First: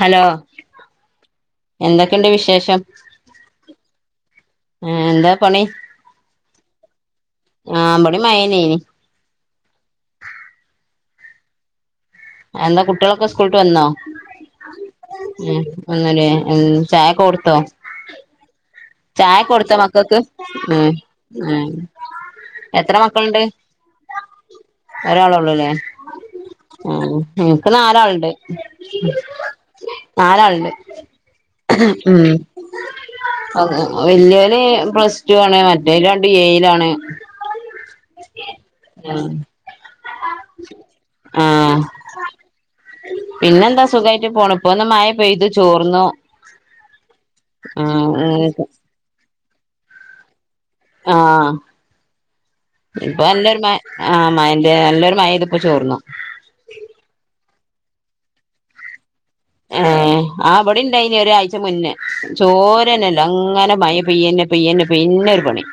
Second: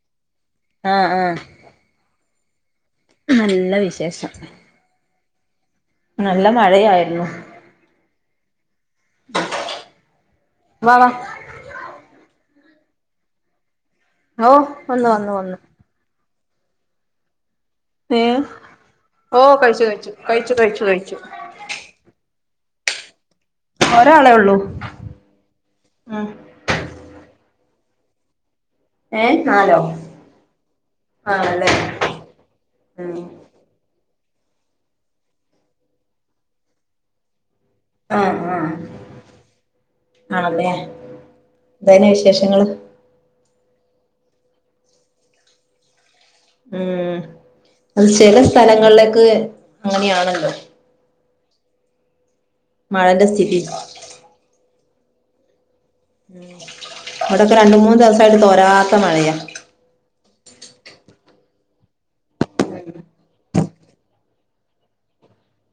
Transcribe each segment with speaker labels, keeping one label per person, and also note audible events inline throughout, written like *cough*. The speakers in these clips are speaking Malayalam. Speaker 1: ഹലോ?
Speaker 2: ആഹ് ആഹ്
Speaker 1: എന്തൊക്കെണ്ട് വിശേഷം?
Speaker 2: നല്ല വിശേഷം.
Speaker 1: ആഹ് എന്താ പണി?
Speaker 2: നല്ല മഴയായിരുന്നു.
Speaker 1: ആഹ് ബടീം മഴെന്നേര്ന്നു.
Speaker 2: വാ വാഹ്.
Speaker 1: എന്താ കുട്ടികളൊക്കെ സ്കൂൾട്ട് വന്നോ?
Speaker 2: ഓഹ് വന്നു വന്നു വന്നു.
Speaker 1: വന്നൂല്ലേ ം ചായെകൊടുത്തോ?
Speaker 2: ഏഹ്?
Speaker 1: ചായ കൊടുത്തോ മക്കൾക്ക്?
Speaker 2: കഴിച്ചു
Speaker 1: ്
Speaker 2: കഴിച്ചു
Speaker 1: ് എത്ര മക്കൾണ്ട്?
Speaker 2: ഒരാളെ ഉള്ളൂ
Speaker 1: ഒരാളൊള്ളൂലെ?
Speaker 2: ഉം
Speaker 1: ആഹ് ഇൻക്ക് നാലാൾണ്ട്.
Speaker 2: ഏ നാലോ
Speaker 1: നാലാൾണ്ട് ം.
Speaker 2: ം
Speaker 1: വല്ല്യോന് പ്ലസ്ടൂ ആണ് മറ്റേത് രണ്ടും എഴിലാണ്.
Speaker 2: ആഹ് ആഹ് ആണല്ലേ
Speaker 1: ആ
Speaker 2: എന്താ പിന്നെ വിശേഷങ്ങള്?
Speaker 1: പിന്നെന്താ സുഖായിട്ട് പോണു പ്പൊന്ന് മഴ പെയ്ത് ചോർന്നു.
Speaker 2: ം അത് ചെല
Speaker 1: ആ
Speaker 2: സ്ഥലങ്ങളിലേക്ക് അങ്ങനെയാണല്ലോ.
Speaker 1: ആഹ് ഇപ്പൊ
Speaker 2: മഴന്റെ സ്ഥിതി
Speaker 1: നല്ലൊരു മഴ ആഹ് മഴന്റെ നല്ലൊരു മഴ പെയ്ത്പ്പോ ചോർന്നു.
Speaker 2: ം വ്ടൊക്കെ രണ്ട്മൂന്ന് ദിവസായിട്ട് തോരാത്ത മഴയാ.
Speaker 1: ഏഹ് ആ വടി ണ്ടായിനി ഒരാഴ്ച്ച മുന്നേ ചോരന്നെല്ല അങ്ങനെ മയ പെയ്യന്നെ പെയ്യന്നെ പെയ്യന്നെ ഒരു പണി.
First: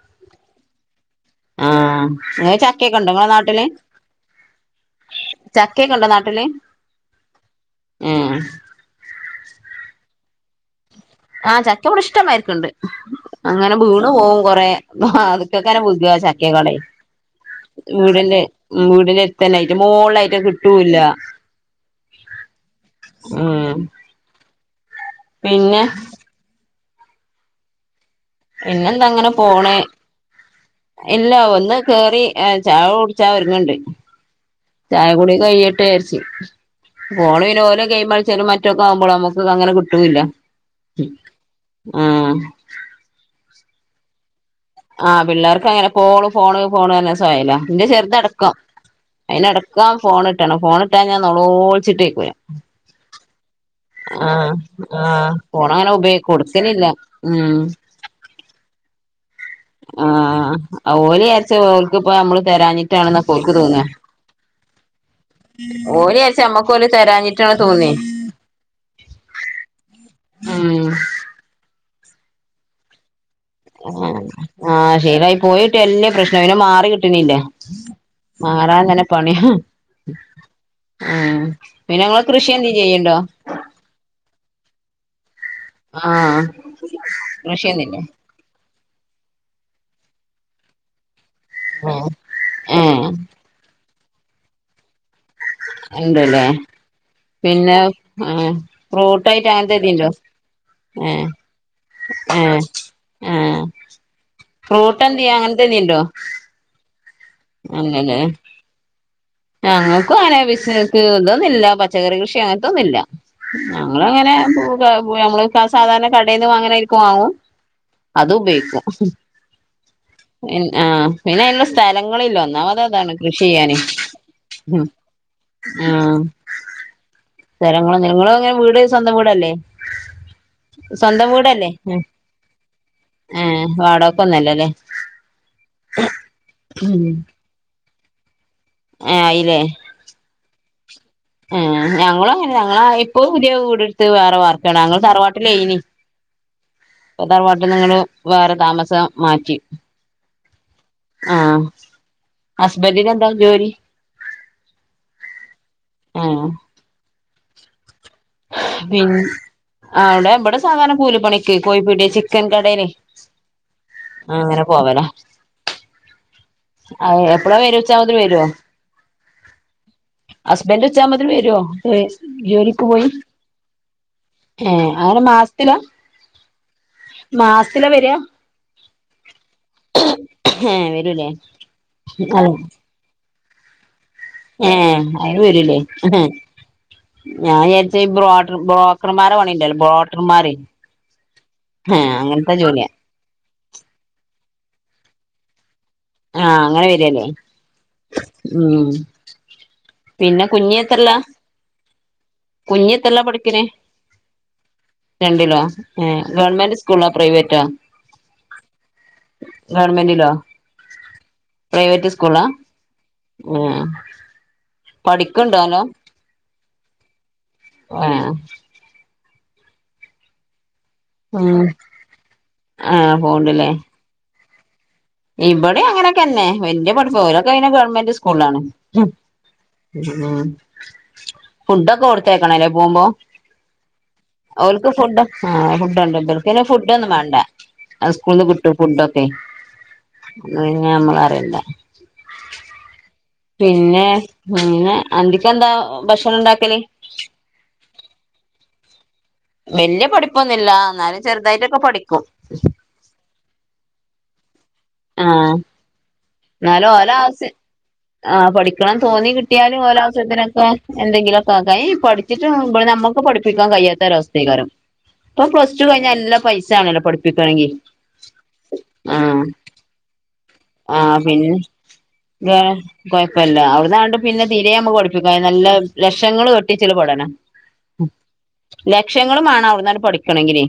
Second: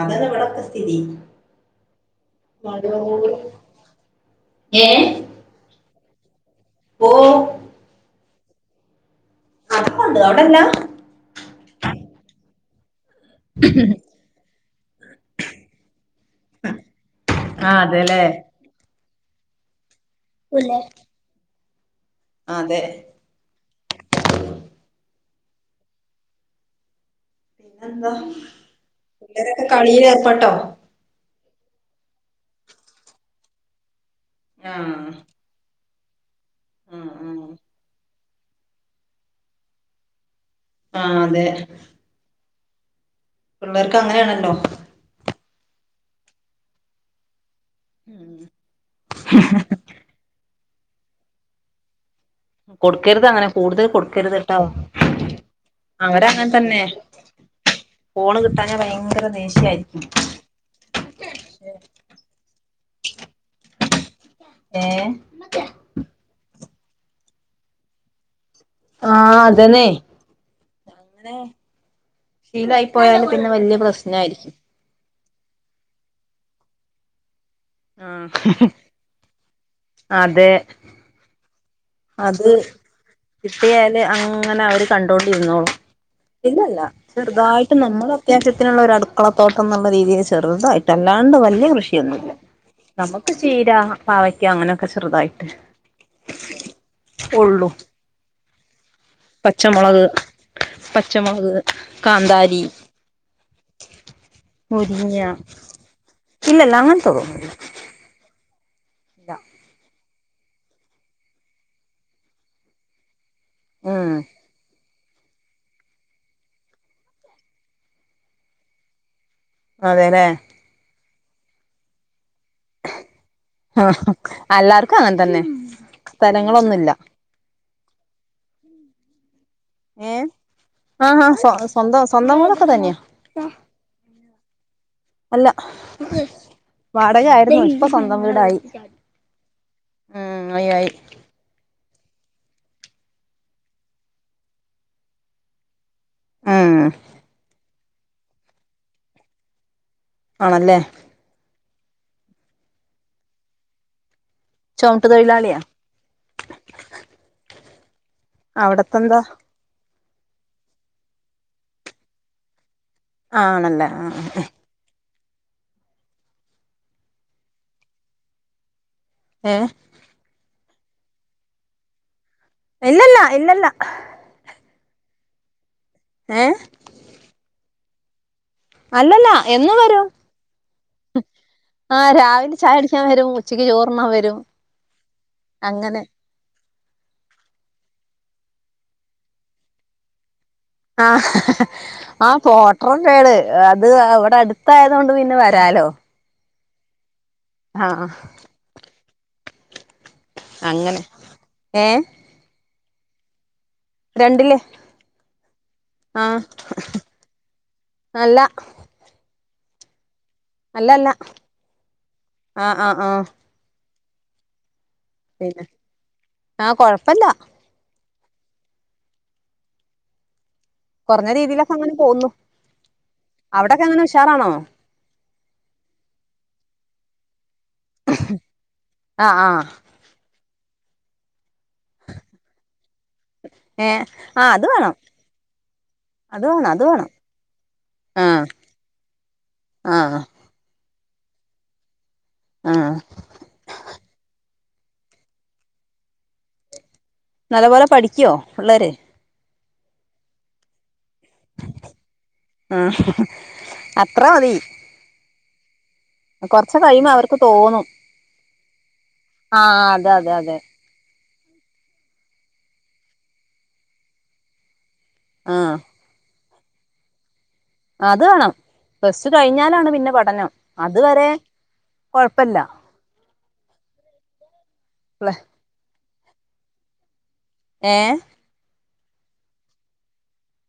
Speaker 2: അതന്നെ വ്ടക്ക സ്ഥിതി.
Speaker 1: ആഹ് ങ്ങക്ക് ചക്കെക്കണ്ടൊ ങ്ങളെ നാട്ടില്?
Speaker 2: ഏ
Speaker 1: ചക്കേക്കണ്ടോ നാട്ടില്?
Speaker 2: ഓഹ്
Speaker 1: ം
Speaker 2: അതൊക്കണ്ട് അവടല്ലാ?
Speaker 1: ആഹ് ചക്ക ബ്ടെ ഇഷ്ടമായിരിക്ക്ണ്ട്. അങ്ങനെ വീണ് പോവും കൊറേ അത്ക്കാക്കാരം വ്ഗ്ഗാ ചക്കെകണ്ടൈ.
Speaker 2: ആ അതെല്ലേ?
Speaker 1: ം വീട്നെര്ത്തല്ലെ അയിൻ്റെ മോൾലായിട്ടത് ക്
Speaker 2: ല്ലേ
Speaker 1: ട്ടൂല്ല.
Speaker 2: അതെ.
Speaker 1: ം പിന്നെ?
Speaker 2: പിന്നെന്തഹ്?
Speaker 1: പിന്നെന്തങ്ങനെ പോണ്. ഇല്ല ഒന്ന് കേറി ് ചായ കുട്ച്ചാ ഒരുങ്ങ്ണ്ട്.
Speaker 2: ആ
Speaker 1: ചായ കൂടി കെയ്യട്ടെ വിചാരിച്ചു
Speaker 2: ആ ആ
Speaker 1: ഓള് പിന്നെ ഓലെ ഗെയിമൾച്ചലും മറ്റ് റ്റക്കാകുമ്പോള് ഞമ്മക്കങ്ങനെ കിട്ടൂല്ല.
Speaker 2: ആഹ് അതെ
Speaker 1: ആഹ്
Speaker 2: പിള്ളേർക്ക് അങ്ങനെയാണല്ലോ
Speaker 1: ആഹ് പിള്ളേർക്ക് അങ്ങനെ ഫോണ് ഫോണ് ഫോണ് പർഞ്ഞ് സുഖായല്ലോ ഇന്റെ ചെറുതടക്കം അയിനടക്കം ഫോണിട്ടണം ഫോണിട്ടാഞ്ഞാ നെലോളിച്ചിട്ടയക്കൂലാ
Speaker 2: കൊടുക്കരുത് അങ്ങനെ കൂടുതൽ കൊടുക്കരുത്
Speaker 1: ആഹ്
Speaker 2: ട്ടോ
Speaker 1: ആഹ് ഫോണങ്ങനെ ഉപയോഗിക്ക്
Speaker 2: അവരങ്ങനെ തന്നെ
Speaker 1: കൊടുക്കലില്ലാ ഉം
Speaker 2: ഫോണ് കിട്ടാഞ്ഞാ ഭയങ്കര ദേഷ്യായിരിക്കും
Speaker 1: ആഹ് ആഹ് ആഹ് ഓല് വിചാരിച്ച് ഓൽക്ക്പ്പം ഞമ്മള് തെരാഞ്ഞിട്ടാണ്ന്നാ ഓലിക്ക് തോന്നാ
Speaker 2: ഏഹ്
Speaker 1: ഓല് വിചാരിച്ചെ അമ്മക്ക് ഓല് തെരാഞ്ഞിട്ടാണ് തോന്നേ
Speaker 2: ആഹ് അതന്നെ
Speaker 1: ഉം
Speaker 2: അങ്ങനെ ശീലായി പോയ പിന്നെ വല്യ പ്രശ്നായിരിക്കും
Speaker 1: ആഹ് ശീലായി പോയിട്ടിയാ വല്യ പ്രശ്നാ പിന്നെ മാറി കിട്ടണില്ലാ മാറാൻ അങ്ങനെ പണിയാ
Speaker 2: ആ അതെ
Speaker 1: ആഹ് പിന്നെ ഇങ്ങള്
Speaker 2: അത്
Speaker 1: കൃഷിയെന്തേം ചെയ്യ്ണ്ടോ?
Speaker 2: കിട്ടിയാല് അങ്ങനെ അവര് കണ്ടോണ്ടിരുന്നോളും
Speaker 1: ആഹ്
Speaker 2: ഇല്ല ഇല്ല ചെറുതായിട്ട്
Speaker 1: കൃഷിയൊന്നുല്ലേ
Speaker 2: നമ്മളെ അത്യാവശത്തിനുള്ള ഒരു അടുക്കള തോട്ടന്ന്ള്ള രീതീല് ചെറുതായിട് ട്ടല്ലാണ്ട് വല്യ കൃഷിയൊന്നുല്ല
Speaker 1: ഏഹ്
Speaker 2: നമ്മക്ക് ചീര, പാവയ്ക്ക അങ്ങനെയൊക്കെ ചെറുതായിട്ട്
Speaker 1: ഇണ്ട്ല്ലേ
Speaker 2: ഉള്ളു
Speaker 1: പിന്നെ ഏഹ് ഫ്രൂട്ടായിട്ട്
Speaker 2: പച്ചമുളക്
Speaker 1: അങ്ങൻത്തെടിണ്ടോ ഏഹ്
Speaker 2: *unintelligible*
Speaker 1: ഏഹ് ഏഹ്
Speaker 2: മുരിങ്ങ
Speaker 1: ഫ്രൂട്ടെന്ത്യേ അങ്ങൻത്തെടി ഇണ്ടോ
Speaker 2: ഇല്ലല്ല അങ്ങൻത്തതൊന്നുല്ലാ
Speaker 1: അങ്ങനേ ഞങ്ങാ ക്കു അങ്ങനെ ബിസിനസ്സ് ഇതൊന്നില്ലാ പച്ചക്കറി കൃഷി അങ്ങനത്തൊന്നും ഇല്ല
Speaker 2: ഉം
Speaker 1: ഞങ്ങളങ്ങനെ ഫ്രൂ *unintelligible* ഞമ്മള് സാധാരണ കടേന്ന് വാങ്‌ണാരിക്ക് വാങ്ങും അത് ഉപയോഗിക്കും
Speaker 2: അതേല്ലേ
Speaker 1: ഇൻ ആഹ് പിന്നെ അയ്ന്ള്ള സ്ഥലങ്ങളില്ലാ ഒന്നാമത് അതാണ് കൃഷി ചെയ്യാന്
Speaker 2: ആ എല്ലാർക്കും അങ്ങനെ തന്നെ
Speaker 1: ആഹ്
Speaker 2: സ്ഥലങ്ങളൊന്നുമില്ല
Speaker 1: സ്ഥലങ്ങളൊന്നില്ല ഇങ്ങളെങ്ങനെ വീട് സ്വന്തം വീടല്ലേ
Speaker 2: ഏ ആഹാ
Speaker 1: സ്വന്തം
Speaker 2: സ്വ
Speaker 1: വീടല്ലേ
Speaker 2: സ്വന്തം സ്വന്തം വീടൊക്കെ തന്നെയാ
Speaker 1: ആഹ് വാടകക്കൊന്നും അല്ലല്ലേ
Speaker 2: അല്ലാ വാടക ആയിരുന്നു ഇപ്പ സ്വന്തം വീടായി
Speaker 1: ഏഹ് ആയില്ലേ
Speaker 2: ഉം ആയി ആയി
Speaker 1: ഏഹ് ഞങ്ങളു അങ്ങനെ ഞങ്ങളാ ഇപ്പോ പുതിയ വീടെടുത്ത് വേറെ വാർക്കാണ് ഞങ്ങള് തറവാട്ടിലേയ്നി
Speaker 2: ഉം
Speaker 1: ഇപ്പോ തറവാട്ടീന്നങ്ങട്ട് വേറെ താമസം മാറ്റി
Speaker 2: ആണല്ലേ
Speaker 1: ആഹ് ഹസ്ബന്റിന് എന്താ ജോലി?
Speaker 2: ചൊമട്ട് തൊഴിലാളിയാ
Speaker 1: ഏഹ് പിൻ
Speaker 2: അവിടത്തെന്താ
Speaker 1: ആഹ് ഇവടെ ഇബടെ സാധാരണ കൂലിപ്പണിക്ക് കോയിപ്പീട്യേ ചിക്കൻ കടേലെ
Speaker 2: ആണല്ലേ ആഹ് ആഹ്
Speaker 1: പോവലാ അയേ എപ്പളാ വെരാച്ചാ *unintelligible* വെരോ?
Speaker 2: ഏ
Speaker 1: ഹസ്ബന്റ് ഉച്ചാവുമ്പത്തെ വെരും ജോലിക്ക് പോയി
Speaker 2: ഇല്ലല്ല ഇല്ലല്ല
Speaker 1: ഏ അങ്ങനെ മാസ്ത്തിലാ
Speaker 2: ഏഹ്
Speaker 1: മാസ്ത്തിലാ വെരാ
Speaker 2: അല്ലല്ല എന്നു വെരും
Speaker 1: ഏഹ് വരൂലേ
Speaker 2: വെരും ഉച്ചക്ക് ചോറുണ്ണാൻ വെരും
Speaker 1: ഏഹ് അയ്‌നും വെരൂല്ലേ ഞാൻ വിചാരിച്ച് ബ്രോർ ബ്രോക്കർമാരെ പണിണ്ടല്ലോ ബ്രോട്ടർമാര്
Speaker 2: ആ ആ
Speaker 1: അങ്ങനത്തെ ജോലിയാ
Speaker 2: പോട്ര് ന്നേണ് അത് അവിടെ അടുത്തായതോണ്ട് പിന്നെ വെരാലോ
Speaker 1: ആ അങ്ങനെ വെരാല്ലേ
Speaker 2: ആ ആ
Speaker 1: ആഹ് പിന്നെ കുഞ്ഞി
Speaker 2: അങ്ങനെ
Speaker 1: എത്രെല്ലാ
Speaker 2: ഏ
Speaker 1: കുഞ്ഞിത്രേലാ പഠിക്കണെ
Speaker 2: രണ്ടില്
Speaker 1: രണ്ടിലോ ഏ
Speaker 2: ആ
Speaker 1: ഗവൺമെന്റ് സ്കൂള്ള പ്രൈവെറ്റോ
Speaker 2: അല്ല
Speaker 1: ഗവൺമെന്റിലോ
Speaker 2: അല്ലല്ല
Speaker 1: പ്രൈവറ്റ് സ്കൂളാ
Speaker 2: ആ ആ ആ
Speaker 1: ആഹ്
Speaker 2: പിന്നെ
Speaker 1: പഠിക്ണ്ടാനോ
Speaker 2: ആ കൊഴപ്പില്ല
Speaker 1: ആഹ്
Speaker 2: കുറഞ്ഞ
Speaker 1: ഉം
Speaker 2: രീതിലൊക്കെ അങ്ങനെ പോന്നു
Speaker 1: ആ
Speaker 2: അവിടെക്കെ ങ്ങനെ ഉഷാറാണോ
Speaker 1: ഇവിടെം അങ്ങനൊക്കന്നെ വല്യാപടിപ്പോ ഇതൊക്കെ അയ്ന് ഗവണ്മെന്റ് സ്കൂളാണ്
Speaker 2: ആ ആ
Speaker 1: ഉം ഫുഡൊക്കെ കൊട്ത്തേക്കണല്ലേ പോവുംമ്പോ?
Speaker 2: ഏ ആ അത്
Speaker 1: ഓൽക്ക്
Speaker 2: വേണം
Speaker 1: ഫുഡ് ആ ഫുഡോണ്ട്
Speaker 2: അത്
Speaker 1: ചെറുക്കന്
Speaker 2: വേണം അത് വേണം
Speaker 1: ഫുഡ്ഡോന്നും മേണ്ടാ ആ
Speaker 2: ആഹ്
Speaker 1: സ്കൂൾന്ന് കിട്ടും ഫുഡൊക്കെ.
Speaker 2: ആഹ്
Speaker 1: ന്ന പിന്നെ നമ്മളറിയ്ന്നേ
Speaker 2: ആഹ്
Speaker 1: പിന്നെ പിന്നെ അ ന്തിക്കെന്താ ഭക്ഷണിണ്ടാക്കല്?
Speaker 2: നല്ലപോലെ പഠിക്കുവോ പിള്ളേര്?
Speaker 1: വല്ല്യ പഠിപ്പൊന്നുല്ല എന്നാലും ചെറുതായിട്ടൊക്കെ പഠിക്കും.
Speaker 2: ആ അത്ര മതി.
Speaker 1: ആഹ്
Speaker 2: കൊറച്ച്
Speaker 1: ന്നാലും
Speaker 2: കഴിയുമ്പോ അവർക്ക്
Speaker 1: ഓലാവസ്യ
Speaker 2: തോന്നും
Speaker 1: ആ പഠിക്കണം തോന്നി കിട്ടിയാലും
Speaker 2: ആഹ് അതെ
Speaker 1: ഓലാവസ്യ
Speaker 2: അതെ അതെ
Speaker 1: ത്തിനൊക്കെ. എന്തെങ്കിലൊക്കാക്ക പഠിച്ചിട്ട് ബടെ മ്മക്ക് പഠിപ്പിക്കാൻ കയ്യാത്ത ഒരവസ്ഥക്കാരം. പ്പം
Speaker 2: ആഹ്
Speaker 1: പ്ലസ് ടു കഴിഞ്ഞാ നല്ല പൈസാണല്ലോ പഠിപ്പിക്കണങ്കി.
Speaker 2: അത് വേണം പ്ലസ്ടു കഴിഞ്ഞാലാണ് പിന്നെ പഠനം.
Speaker 1: ആഹ്
Speaker 2: അതുവരെ
Speaker 1: പിന്നെ
Speaker 2: കൊഴപ്പല്ല
Speaker 1: വാ കൊഴിപ്പല്ല അവിടന്നാണ്ട് പിന്നെ തീരെ മ്മക്ക് പഠിപ്പിക്ക കയ്യൂല നല്ല ലക്ഷങ്ങള് വെട്ടിച്ച് ള്ള പഠന.
Speaker 2: ഏഹ്
Speaker 1: ലക്ഷ്ങ്ങള് മാണം ഔട്ന്നാണ്ട് പഠിക്കണങ്കിലെ.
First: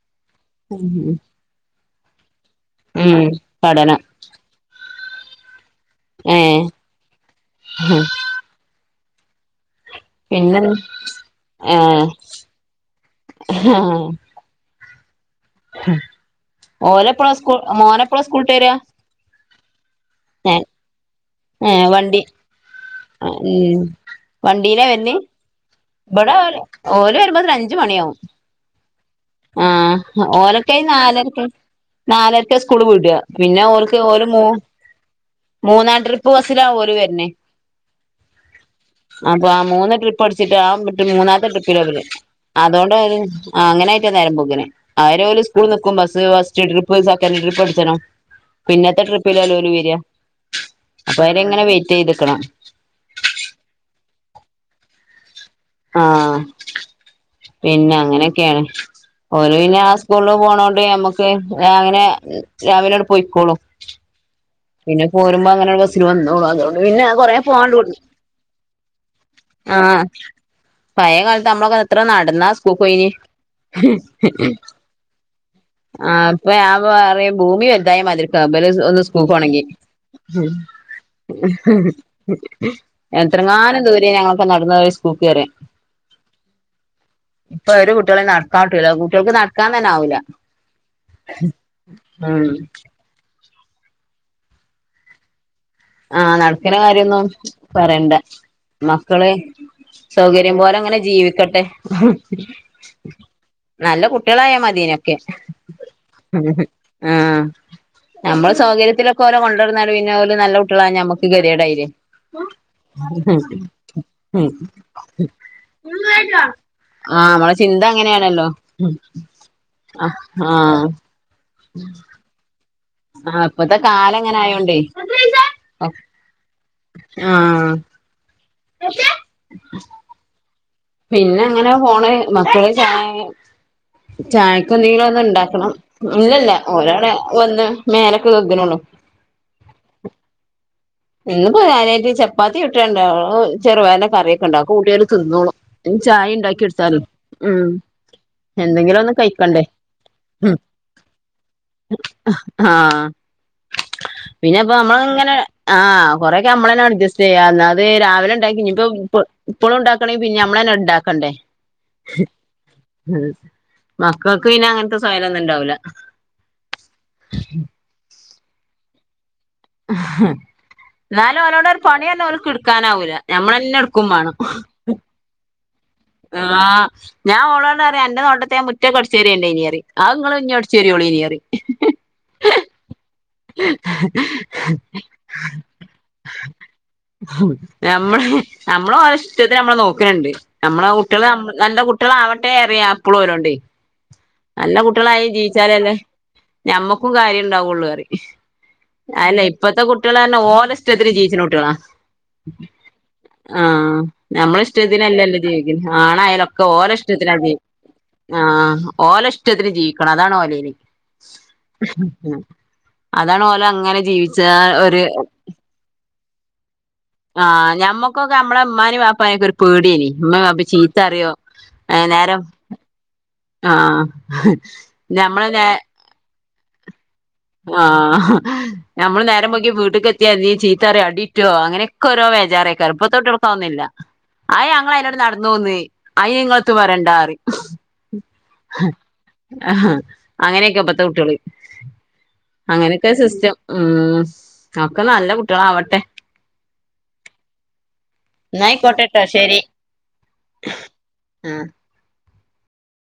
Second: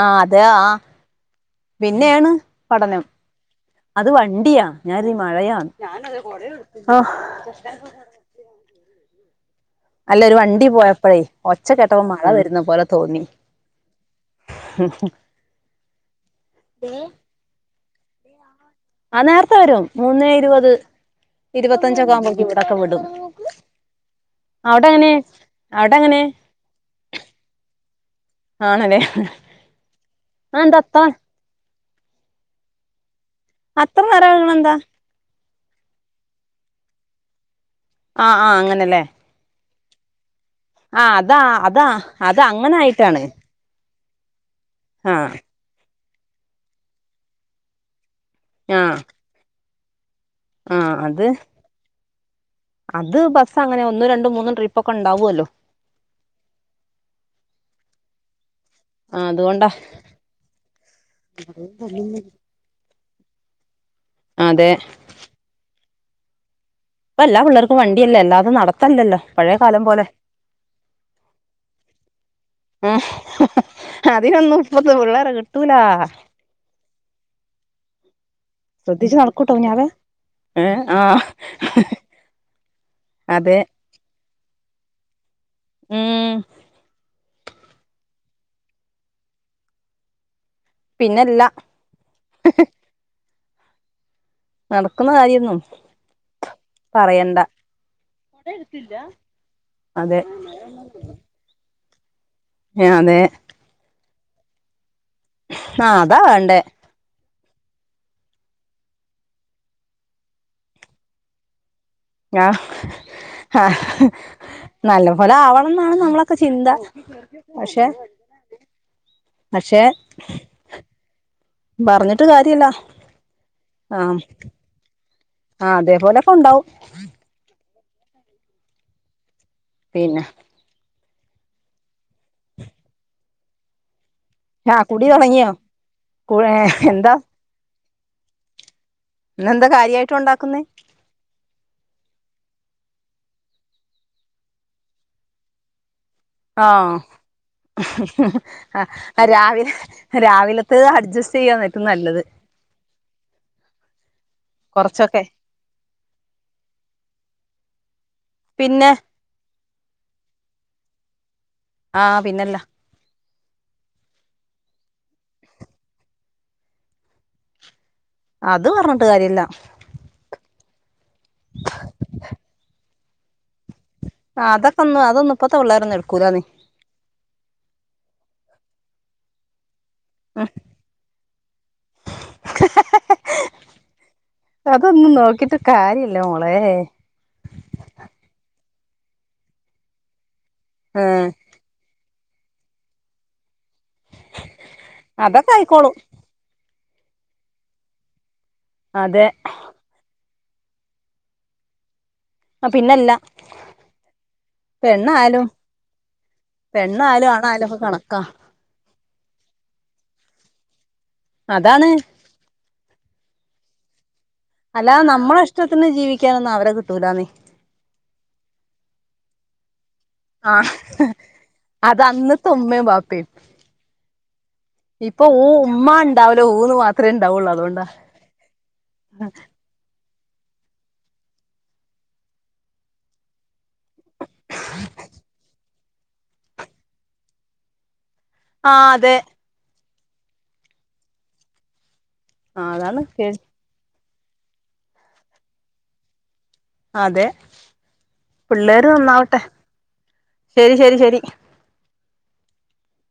Speaker 2: ആ അതാ ആ പിന്നെണ് പഠനം
Speaker 1: ഉം പഠനം
Speaker 2: അത് വണ്ടിയാ. ഞാനീ മഴയാ ഹോ
Speaker 1: ഹ
Speaker 2: അല്ല ഒരു
Speaker 1: പിന്നെ
Speaker 2: വണ്ടി പോയപ്പഴേയ് ഒച്ച കേട്ടപ്പോ
Speaker 1: ഏഹ്
Speaker 2: മഴ വരുന്ന പോലെ തോന്നി. ഹ്‌ ഹ്‌
Speaker 1: ഓലെപ്പഴാ സ്കൂ മോനപ്പഴാ സ്കൂൾട്ടെ രാ?
Speaker 2: ആ നേർത്തെ വരും, മൂന്നേ ഇരുപത്
Speaker 1: ഏഹ്
Speaker 2: ഇരുപത്തഞ്ചൊക്കെ
Speaker 1: വണ്ടി
Speaker 2: ആവുമ്പോഴേക്കും ഇവടൊക്കെ വിടും.
Speaker 1: ഉം വണ്ടീലാ
Speaker 2: അവിടെ എങ്ങനെ
Speaker 1: വര്ന്ന്?
Speaker 2: അവിടെ എങ്ങനെ
Speaker 1: ബടെ ഓല് ഓല് വരുമ്പോത്തിന് അഞ്ജ് മണിയാവും.
Speaker 2: ആണല്ലേ
Speaker 1: ആഹ്
Speaker 2: അതെന്താ
Speaker 1: ഓലക്കയിന്
Speaker 2: അത്ര
Speaker 1: നാലര്ക്കാ നാലര്ക്കാ സ്കൂള് വ്ടാ. പിന്നെ
Speaker 2: അത്ര
Speaker 1: ഓൽക്ക് ഓല്
Speaker 2: നേരം
Speaker 1: മൂ
Speaker 2: ആകണെന്താ
Speaker 1: മൂന്നാം ട്രിപ്പ് ബസ്സിലാ ഓല് വര്ന്നെ.
Speaker 2: ആഹ്‌ ആഹ്‌ അങ്ങനെലേ.
Speaker 1: അപ്പൊ ആഹ്‌ മൂന്ന് ട്രിപ്പ് അടിച്ചിട്ട് ആ
Speaker 2: അതാ
Speaker 1: മൂന്നാമത്തെ ട്രിപ്പിലാ
Speaker 2: അതാ
Speaker 1: ഇവര്.
Speaker 2: അത് അങ്ങനെ
Speaker 1: അതൊണ്ട് അയ്ല്
Speaker 2: ആയിട്ടാണ്
Speaker 1: ആഹ് അങ്ങനെ ആയിട്ടാ നേരം വേഗ്ഗല് അവര്
Speaker 2: ആഹ്
Speaker 1: ഓല് സ്കൂൾ ന്ക്കും bus first trip second trip അട്ചണം,
Speaker 2: ആഹ്
Speaker 1: പിന്നെത്തെ ട്രിപ്പിലല്ലേ ഓല് വര്ആ.
Speaker 2: ആഹ് അത് അത് ബസ് അങ്ങനെ ഒന്ന് രണ്ടും മൂന്നും ട്രിപ്പ് ഒക്കെ ഉണ്ടാവുല്ലോ.
Speaker 1: ആഹ് പിന്നെ അങ്ങനൊക്കേണ്.
Speaker 2: ആഹ്
Speaker 1: ഓല്
Speaker 2: അതുകൊണ്ടാ
Speaker 1: പിന്നെ ആ സ്കൂൾല് പോണോണ്ട് ഞമ്മക്ക് അങ്ങനെ രാവിലെ അട് പോയിക്കോളും.
Speaker 2: അതെ.
Speaker 1: പോരുമ്പോ അങ്ങനൊരു ബസ്സില് വന്നോളും അതോ പിന്നെ
Speaker 2: ഇപ്പ
Speaker 1: കൊറേ
Speaker 2: എല്ലാ
Speaker 1: പോവാണ്ട്
Speaker 2: പിള്ളേർക്കും
Speaker 1: വ്ട്ന്ന്
Speaker 2: വണ്ടിയല്ലേ അല്ലാതെ നടത്തല്ലല്ലോ പഴയ കാലം
Speaker 1: ആഹ്.
Speaker 2: പോലെ
Speaker 1: പയേ കാൽത്ത് അമ്മളൊക്കെ എത്ര നടന്നാ സ്കൂൾക്കോയ്ന്.
Speaker 2: ഹതിനൊന്നും ഇപ്പത്തെ പിള്ളേരെ കിട്ടൂലാ.
Speaker 1: ആഹ് ഞാൻ പറയും ഭൂമി വൽതായ മാതിരിക്കാ ഇബല് ഒന്ന് സ്
Speaker 2: ശ്രദ്ധിച്ച് നടക്കൂട്ടോ
Speaker 1: പോണങ്കി
Speaker 2: കുഞ്ഞാവേ ഏഹ് ആഹ്
Speaker 1: എത്ര
Speaker 2: അതെ
Speaker 1: ങ്ങാനു ദൂരേ ഞങ്ങളൊക്ക നട്ന്ന് സ്കൂൾക്ക് *unintelligible*
Speaker 2: ഉം.
Speaker 1: ഇപ്പൊ ഒരു കുട്ട്യാളീം നട്ക്കാം കിട്ടൂല കുട്ട്യാൾക്ക് നടക്കാൻ തന്നേ ആവൂല.
Speaker 2: പിന്നല്ല.
Speaker 1: ഉം.
Speaker 2: നടക്കുന്ന കാര്യന്നും
Speaker 1: ആഹ് നടക്ക്ണ കാര്യൊന്നും പറയണ്ട മക്കള്
Speaker 2: അതെ
Speaker 1: സൗകര്യം പോലെ ങ്ങനെ ജീവിക്കട്ടെ.
Speaker 2: അതെ.
Speaker 1: നല്ല കുട്ട്യാളായാ മതിനൊക്കെ.
Speaker 2: ആഹ് അതാ വേണ്ടേ
Speaker 1: ആഹ് നമ്മള സൗകര്യത്തിലൊക്കെ ഓരേ കൊണ്ടടന്നാല് പിന്നെ ഓല് നല്ല ക്ക്ള്ളാ ഞമ്മക്ക് കതീടായിലേ.
Speaker 2: ഞാ ഹാ നല്ല പോലെ ആവണന്നാണ് നമ്മളൊക്കെ ചിന്താ പക്ഷെ
Speaker 1: ഉം
Speaker 2: പക്ഷെ
Speaker 1: അ ആഹ്.
Speaker 2: പറഞ്ഞിട്ട് കാര്യല്ലാ.
Speaker 1: ആഹ് പ്പത്തെ കാലഅങ്ങനെ ആയോണ്ടേയ്
Speaker 2: ആഹ് അതേ പോലെക്കണ്ടാവും.
Speaker 1: ആഹ്. *unintelligible*
Speaker 2: പിന്നെ?
Speaker 1: പിന്നെങ്ങനെ പോണ് മക്കള് ചായ
Speaker 2: ആ
Speaker 1: ചായക്കൊന്തെങ്കിലും
Speaker 2: കുടി
Speaker 1: ഒന്നും
Speaker 2: തുടങ്ങിയോ
Speaker 1: ഉണ്ടാക്കണം
Speaker 2: കു
Speaker 1: ഇല്ലല്ല
Speaker 2: എന്താ
Speaker 1: ഒരാടയാ ഒന്ന് മേലൊക്ക കഴുക്ന്നുള്ളു
Speaker 2: ഇന്നെന്താ കാര്യായിട്ട് ഒണ്ടാക്കുന്നേ
Speaker 1: ഇന്നിപ്പോ കാര്യയിട്ട് ചപ്പാത്തി ചുട്ടതുണ്ട് ചെറുപയറിൻ്റെ കറിയൊക്കെ ഒണ്ട് അത് കൂട്ടിയങ്ങട്ട് തിന്നോളും ഇനി ചായേ
Speaker 2: ആഹ്
Speaker 1: എന്തെങ്കിലും ഒന്ന്
Speaker 2: ആ
Speaker 1: കഴിക്കണ്ടേ
Speaker 2: രാവിലെ
Speaker 1: ഉം
Speaker 2: രാവിലെ ത്ത് അഡ്ജസ്റ്റ് ചെയ്യാ നിനക്ക് നല്ലത്
Speaker 1: ആഹ് പിന്നപ്പോ
Speaker 2: കുറച്ചൊക്കെ
Speaker 1: അമ്മളങ്ങനെ ആ ആഹ് കൊറെയൊക്കെ അമ്മളന്നെ അഡ്ജസ്റ്റ് ചെയ്യാ അല്ലാതെ രാവിലെ ഉണ്ടാക്കി ഇനിയിപ്പോ
Speaker 2: പിന്നെ
Speaker 1: ഇപ്പ് ഇപ്പോളും ഉണ്ടാക്കണെ പിന്നെ ഞമ്മള് തന്നെ ഉണ്ടാക്കണ്ടേ
Speaker 2: ആഹ് പിന്നല്ല
Speaker 1: ഉം മക്കൾക്ക് പിന്നെ അങ്ങനത്തെ സയില്ലംന്നുംണ്ടാവൂല
Speaker 2: അത് പറഞ്ഞിട്ട് കാര്യല്ല
Speaker 1: എന്നാലും ഓരോട് ഒരു പണിയൊന്നും ഓർക്ക് എടുക്കാനാവൂല്ല ഞമ്മൾ തന്നെട്
Speaker 2: ആഹ് അതൊക്കൊന്ന് അതൊന്ന് ഇപ്പത്തെ പിള്ളേരൊന്നും എടു
Speaker 1: ആഹ് ഞാൻ ഓളോട് പറയും അന്റെ നോട്ടത്തെ ആ മുറ്റക്കേ അടച്ചുവാരി ഇടേ ഇനി പറയും അത് നിങ്ങളന്നെ അടിച്ചു വാരിയോള്ളിയെന്ന് പറയും ഹെ ഹെ ഹെ
Speaker 2: അതൊന്നും നോക്കിട്ട് കാര്യല്ല മോളെ
Speaker 1: നമ്മള് നമ്മള് ഓലെ ഇഷ്ട്ടത്തിന് നമ്മള് നോക്കണണ്ട് നമ്മളെ കുട്ടികള്
Speaker 2: ഏഹ്
Speaker 1: നമ്മ നല്ല കുട്ടികളാവട്ടെ പറയാ എപ്പളും ഓരോണ്ടേ നല്ല കുട്ടികളായി
Speaker 2: അതൊക്കെ ആയിക്കോളും
Speaker 1: ജീവിച്ചാലല്ലേ ഞമ്മക്കും കാര്യം ഇണ്ടാവുള്ളൂ പറയും
Speaker 2: അതെ
Speaker 1: അതല്ലേ ഇപ്പത്തെ കുട്ടികള് പറഞ്ഞ ഓരെ ഇഷ്ട്ടത്തിന് ജീവിച്ചുന്ന കുട്ടികളാ
Speaker 2: പിന്നല്ല
Speaker 1: ആഹ് നമ്മളെ ഇഷ്ടത്തിനല്ലല്ല്
Speaker 2: പെണ്ണായാലും
Speaker 1: ജീവിക്കുന്നെ. ആണായാലും ഒക്കെ ഓലെ
Speaker 2: പെണ്ണായാലും
Speaker 1: ഇഷ്ടത്തിനാ ജീവിക്ക
Speaker 2: ആണായാലും ഒക്കെ കണക്കാ
Speaker 1: ആഹ് ഓലെഷ്ടത്തിന് ജീവിക്കണം അതാണ് ഓലേരി
Speaker 2: അതാണ്
Speaker 1: ഉം. അതാണ് ഓല് അങ്ങനെ ജീവിച് ച്ചാ ഒരു
Speaker 2: അല്ലാതെ നമ്മളെ ഇഷ്ടത്തിന് ജീവിക്കാനൊന്നും അവരെ കിട്ടൂലാന്നേ
Speaker 1: ആഹ് ഞമ്മക് ക്കൊക്കെ നമ്മളെ ഉമ്മാനേം വാപ്പാനൊക്കെ ഒരു പേടിയെനി ഉമ്മയും വാപ്പയും
Speaker 2: ആഹ്
Speaker 1: ചീത്ത പറയോ
Speaker 2: അത്
Speaker 1: നേരം
Speaker 2: അന്നത്തെ ഉമ്മേം വാപ്പേം
Speaker 1: ആഹ്
Speaker 2: ഇപ്പൊ
Speaker 1: ഞമ്മള്
Speaker 2: ഊ
Speaker 1: നേ
Speaker 2: ഉമ്മാണ്ട് ണ്ടാവലേ *unintelligible* ഇത്രേണ്ടാവുള്ളു അ
Speaker 1: ആഹ് ഞമ്മള് നേരം വൈകി വീട്ട്ക്കെ ത്തിയാതി ചീത്തറയോ അടീറ്റോ അങ്ങനെയൊക്കെ ഓരോ വേജാറേകാരം ഇപ്പത്തെ കുട്ട്യോൾക്ക് അതൊന്നില്ല ആയ് ഞങ്ങള് അതിനോട് നടന്നോന്ന് അയിന് നിങ്ങള്ത്ത് വരണ്ടാറയും
Speaker 2: ആഹ് അതെ
Speaker 1: അങ്ങനെയൊക്കെപ്പത്തെ കുട്ട്യോള്
Speaker 2: ആഹ് അതാണ്
Speaker 1: അങ്ങനെയൊക്കെയാ
Speaker 2: പേടി
Speaker 1: സിസ്റ്റം ഉം ഒക്കെ നല്ല കുട്ടികളാവട്ടെ
Speaker 2: അതെ
Speaker 1: ന്നാ
Speaker 2: പിള്ളേര്
Speaker 1: ആയിക്കോട്ടെട്ടോ
Speaker 2: നന്നാവട്ടെ
Speaker 1: ശരി
Speaker 2: ശരി ശരി ശരി
Speaker 1: ആ